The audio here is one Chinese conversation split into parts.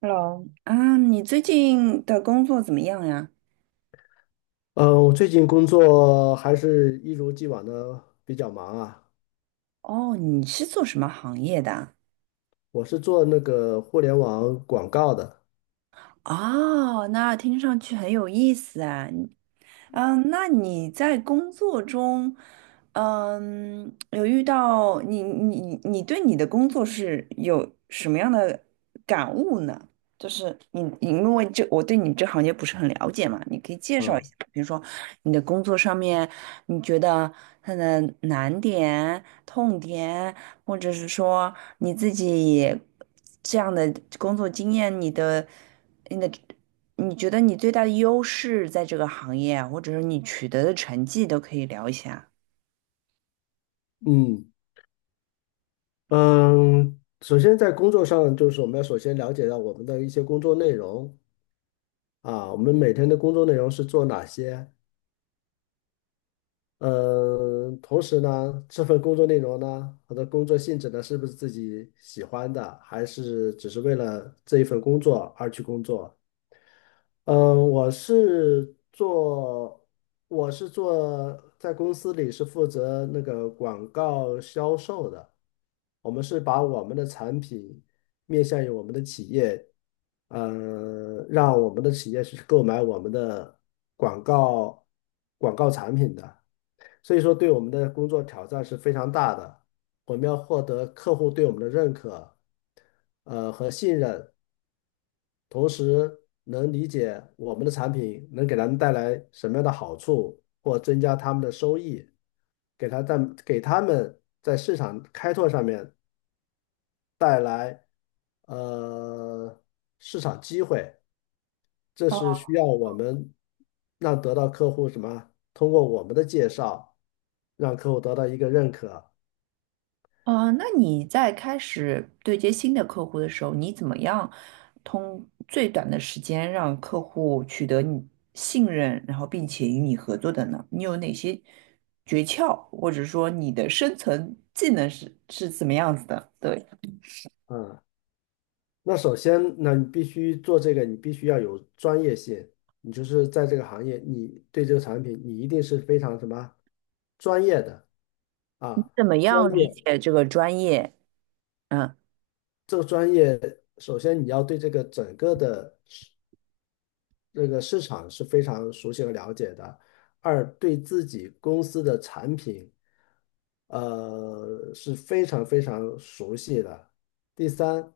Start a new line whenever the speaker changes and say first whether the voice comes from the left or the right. right: Hello，啊，你最近的工作怎么样呀？
left: 嗯，我最近工作还是一如既往的比较忙啊。
right: 哦，你是做什么行业的啊。
left: 我是做那个互联网广告的，
right: 哦，那听上去很有意思啊。嗯，那你在工作中，嗯，有遇到你对你的工作是有什么样的感悟呢？就是你因为这我对你这行业不是很了解嘛，你可以介绍一下，
left: 嗯
right: 比如说你的工作上面，你觉得它的难点、痛点，或者是说你自己这样的工作经验，你的。你觉得你最大的优势在这个行业啊或者是你取得的成绩都可以聊一下。
left: 嗯嗯。首先在工作上，就是我们要首先了解到我们的一些工作内容啊，我们每天的工作内容是做哪些？嗯，同时呢，这份工作内容呢，它的工作性质呢，是不是自己喜欢的，还是只是为了这一份工作而去工作？嗯，我是做，我是做在公司里是负责那个广告销售的。我们是把我们的产品面向于我们的企业，让我们的企业去购买我们的广告广告产品的。所以说，对我们的工作挑战是非常大的。我们要获得客户对我们的认可，和信任。同时能理解我们的产品能给他们带来什么样的好处，或增加他们的收益，给他在给他们在市场开拓上面带来呃市场机会，这是需要我们让得到客户什么，通过我们的介绍，让客户得到一个认可。
right: 那你在开始对接新的客户的时候，你怎么样通最短的时间让客户取得你信任，然后并且与你合作的呢？你有哪些诀窍，或者说你的生存技能是怎么样子的？对，
left: 嗯。那首先，那你必须做这个，你必须要有专业性。你就是在这个行业，你对这个产品，你一定是非常什么专业的啊？
right: 怎么
left: 专
right: 样理
left: 业，
right: 解这个专业？嗯，
left: 这个专业，首先你要对这个整个的这个市场是非常熟悉和了解的。二，对自己公司的产品，是非常非常熟悉的。第三，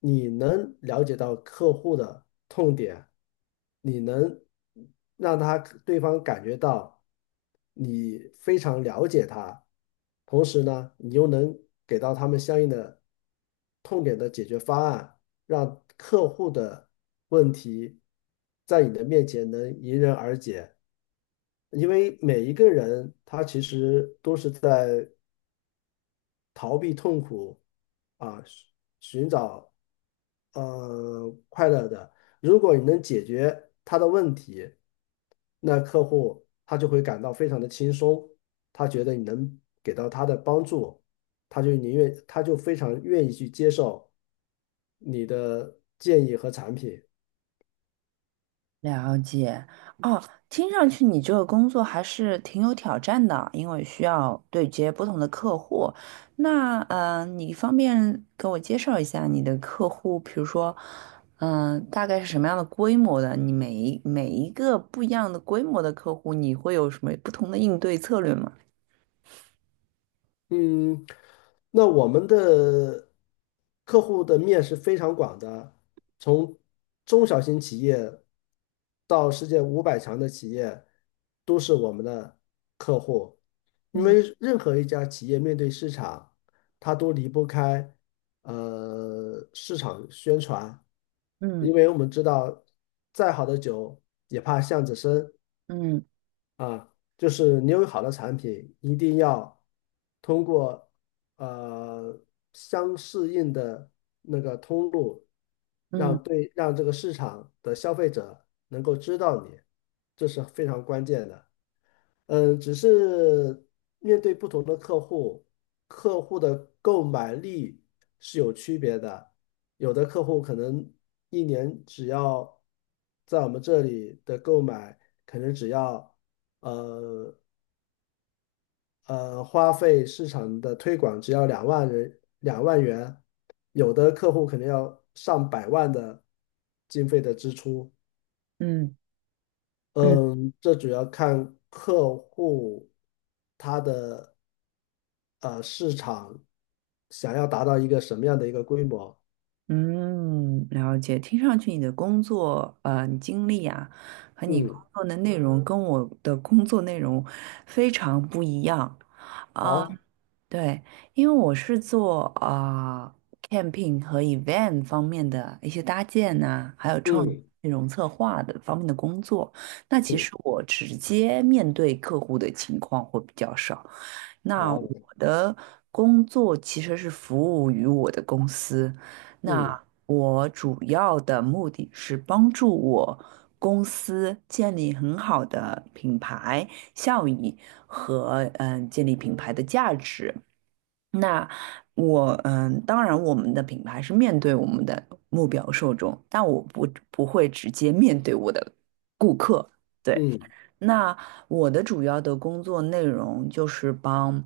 left: 你能了解到客户的痛点，你能让他对方感觉到你非常了解他，同时呢，你又能给到他们相应的痛点的解决方案，让客户的问题在你的面前能迎刃而解。因为每一个人他其实都是在逃避痛苦啊，寻找快乐的。如果你能解决他的问题，那客户他就会感到非常的轻松，他觉得你能给到他的帮助，他就宁愿他就非常愿意去接受你的建议和产品。
right: 了解。哦，听上去你这个工作还是挺有挑战的，因为需要对接不同的客户。那你方便给我介绍一下你的客户，比如说，嗯、大概是什么样的规模的？你每一个不一样的规模的客户，你会有什么不同的应对策略吗？
left: 嗯，那我们的客户的面是非常广的，从中小型企业到世界五百强的企业，都是我们的客户。因
right: 嗯
left: 为任何一家企业面对市场，它都离不开市场宣传。因
right: 嗯
left: 为我们知道，再好的酒也怕巷子深，
right: 嗯
left: 啊，就是你有好的产品，一定要通过呃相适应的那个通路，
right: 嗯
left: 让这个市场的消费者能够知道你，这是非常关键的。只是面对不同的客户，客户的购买力是有区别的。有的客户可能一年只要在我们这里的购买，可能只要呃花费市场的推广只要2万元，有的客户可能要上百万的经费的支出。
right: 嗯嗯。
left: 嗯，这主要看客户他的市场想要达到一个什么样的一个规模。
right: 嗯，了解。听上去你的工作你经历啊，和你工
left: 嗯，
right: 作的内容跟我的工作内容非常不一样啊。
left: 好，
right: 对，因为我是做camping 和 event 方面的一些搭建呐、还有
left: 嗯
right: 内容策划的方面的工作。那其
left: 嗯，
right: 实我直接面对客户的情况会比较少。那我
left: 好，
right: 的工作其实是服务于我的公司，
left: 嗯
right: 那我主要的目的是帮助我公司建立很好的品牌效益和建立品牌的价值。那我当然我们的品牌是面对我们的目标受众，但我不会直接面对我的顾客。对，
left: 嗯，
right: 那我的主要的工作内容就是帮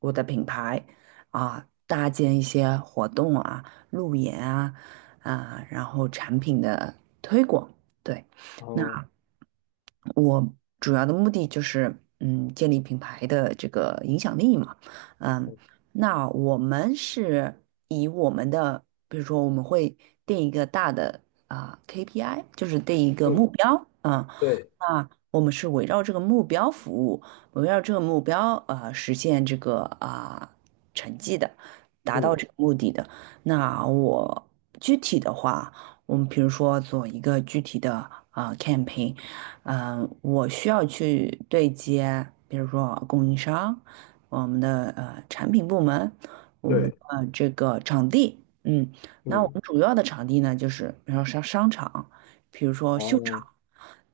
right: 我的品牌啊搭建一些活动啊、路演啊，然后产品的推广。对。那。
left: 好，
right: 我主要的目的就是，建立品牌的这个影响力嘛，嗯，
left: 嗯，
right: 那我们是以我们的，比如说我们会定一个大的KPI，就是定一个目
left: 嗯
right: 标，嗯，
left: 对，
right: 那我们是围绕这个目标服务，围绕这个目标实现这个成绩的，达到
left: 嗯
right: 这个目的的。那我具体的话，我们比如说做一个具体的campaign。我需要去对接，比如说供应商，我们的产品部门，我们
left: 对，
right: 这个场地，嗯，那我
left: 嗯，
right: 们主要的场地呢，就是比如说商场，比如说秀
left: 哦，
right: 场。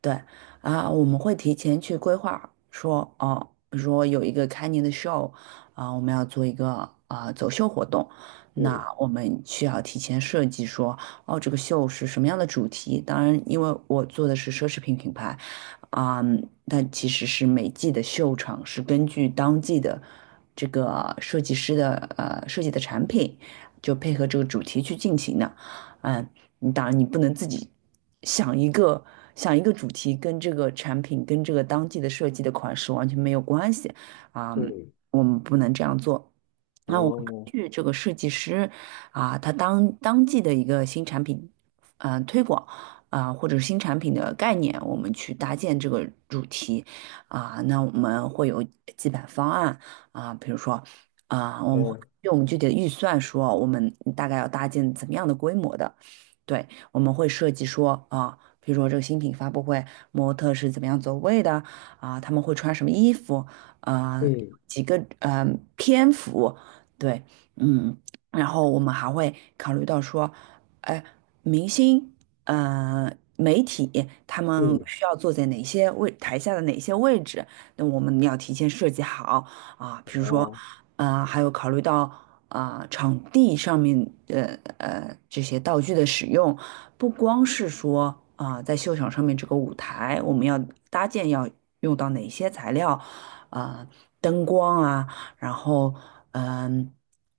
right: 对啊，我们会提前去规划，说哦，比如说有一个开年的 show，啊，我们要做一个走秀活动，那
left: 嗯
right: 我们需要提前设计说，哦，这个秀是什么样的主题？当然，因为我做的是奢侈品品牌，啊，但其实是每季的秀场是根据当季的这个设计师的设计的产品，就配合这个主题去进行的。嗯，你当然你不能自己想一个想一个主题，跟这个产品跟这个当季的设计的款式完全没有关系啊，
left: 嗯，
right: 我们不能这样做。那我们根
left: 哦，
right: 据这个设计师啊，他当季的一个新产品，嗯，推广啊，或者新产品的概念，我们去搭建这个主题啊，那我们会有几版方案啊，比如说啊，我们会。
left: 嗯
right: 据我们具体的预算说，我们大概要搭建怎么样的规模的。对，我们会设计说啊，比如说这个新品发布会，模特是怎么样走位的啊，他们会穿什么衣服啊，
left: 嗯
right: 几个篇幅，对，嗯，然后我们还会考虑到说，哎，明星，呃，媒体他们
left: 嗯，
right: 需要坐在哪些位，台下的哪些位置，那我们要提前设计好啊，比如说，
left: 哦，
right: 还有考虑到。场地上面的这些道具的使用，不光是说在秀场上面这个舞台，我们要搭建要用到哪些材料啊、呃灯光啊，然后嗯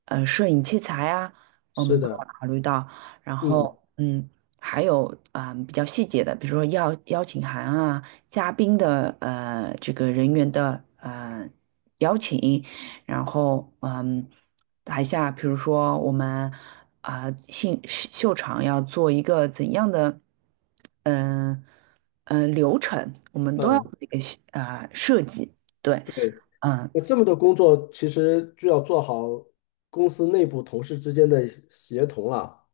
right: 摄影器材啊，我
left: 是
right: 们都要
left: 的，
right: 考虑到，然
left: 嗯
right: 后。还有比较细节的，比如说邀请函啊，嘉宾的这个人员的邀请，然后嗯，台下比如说我们秀场要做一个怎样的嗯流程，我们都要做
left: 嗯，
right: 一个设计，对，
left: 对。
right: 嗯。
left: 那这么多工作，其实就要做好公司内部同事之间的协同了。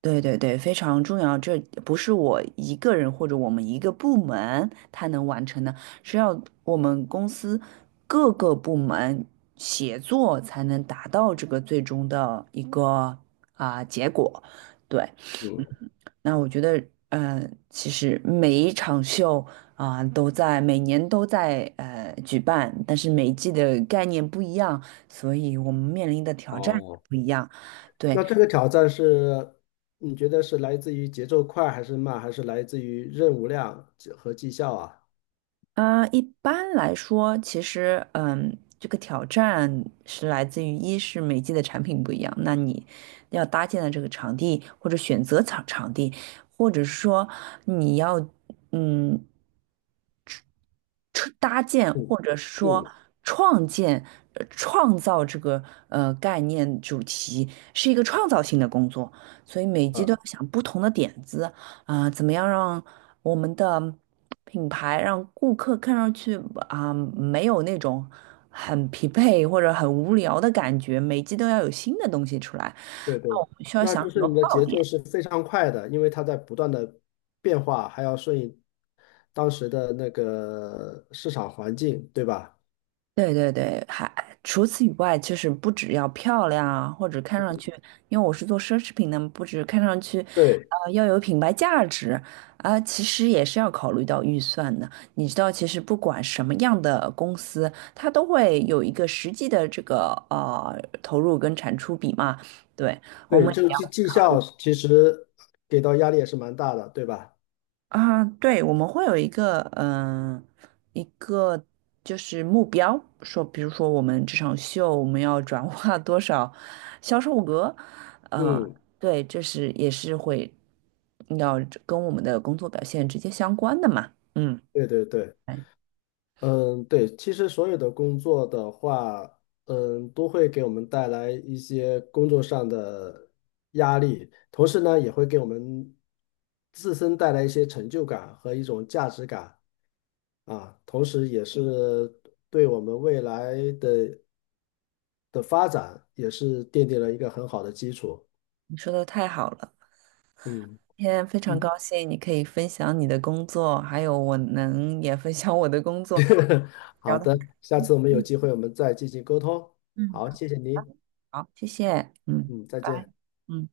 right: 对对对，非常重要。这不是我一个人或者我们一个部门他能完成的，是要我们公司各个部门协作才能达到这个最终的一个结果。对，
left: 嗯，
right: 那我觉得，其实每一场秀都在每年都在举办，但是每一季的概念不一样，所以我们面临的挑战也
left: 哦，
right: 不一样。对。
left: 那这个挑战是，你觉得是来自于节奏快还是慢，还是来自于任务量和绩效啊？
right: 一般来说，其实，这个挑战是来自于一是每季的产品不一样，那你要搭建的这个场地或者选择场地，或者是说你要。嗯，出搭建
left: 嗯
right: 或者是说
left: 嗯
right: 创建、创造这个概念主题是一个创造性的工作，所以每季
left: 啊，
right: 都要想不同的点子啊、怎么样让我们的品牌让顾客看上去啊、没有那种很疲惫或者很无聊的感觉，每季都要有新的东西出来，
left: 对对，
right: 那我们需要
left: 那
right: 想
left: 就
right: 很
left: 是
right: 多
left: 你的
right: 爆
left: 节
right: 点。
left: 奏是非常快的，因为它在不断的变化，还要顺应当时的那个市场环境，对吧？
right: 对对对，还除此以外，就是不只要漂亮啊，或者看上去，因为我是做奢侈品的嘛，不止看上去，
left: 对
right: 啊，要有品牌价值啊，其实也是要考虑到预算的。你知道，其实不管什么样的公司，它都会有一个实际的这个投入跟产出比嘛。对，我
left: 对，
right: 们。
left: 这个绩效其实给到压力也是蛮大的，对吧？
right: 啊，对，我们会有一个，一个就是目标，说，比如说我们这场秀我们要转 化多少销售额，呃，
left: 嗯，
right: 对，这是也是会要跟我们的工作表现直接相关的嘛，嗯，
left: 对对对，
right: 哎，
left: 嗯，对，其实所有的工作的话，嗯，都会给我们带来一些工作上的压力，同时呢，也会给我们自身带来一些成就感和一种价值感啊，同时也是对我们未来的发展也是奠定了一个很好的基础。
right: 你说的太好了，
left: 嗯。
right: 今天非常
left: 嗯。
right: 高兴你可以分享你的工作，还有我能也分享我的工作，聊
left: 好
right: 得很
left: 的，
right: 开
left: 下次我们有
right: 心，
left: 机会我们再进行沟通。
right: 嗯，
left: 好，谢谢您，
right: 好，谢谢，嗯，
left: 嗯，再
right: 拜
left: 见。
right: 拜。嗯。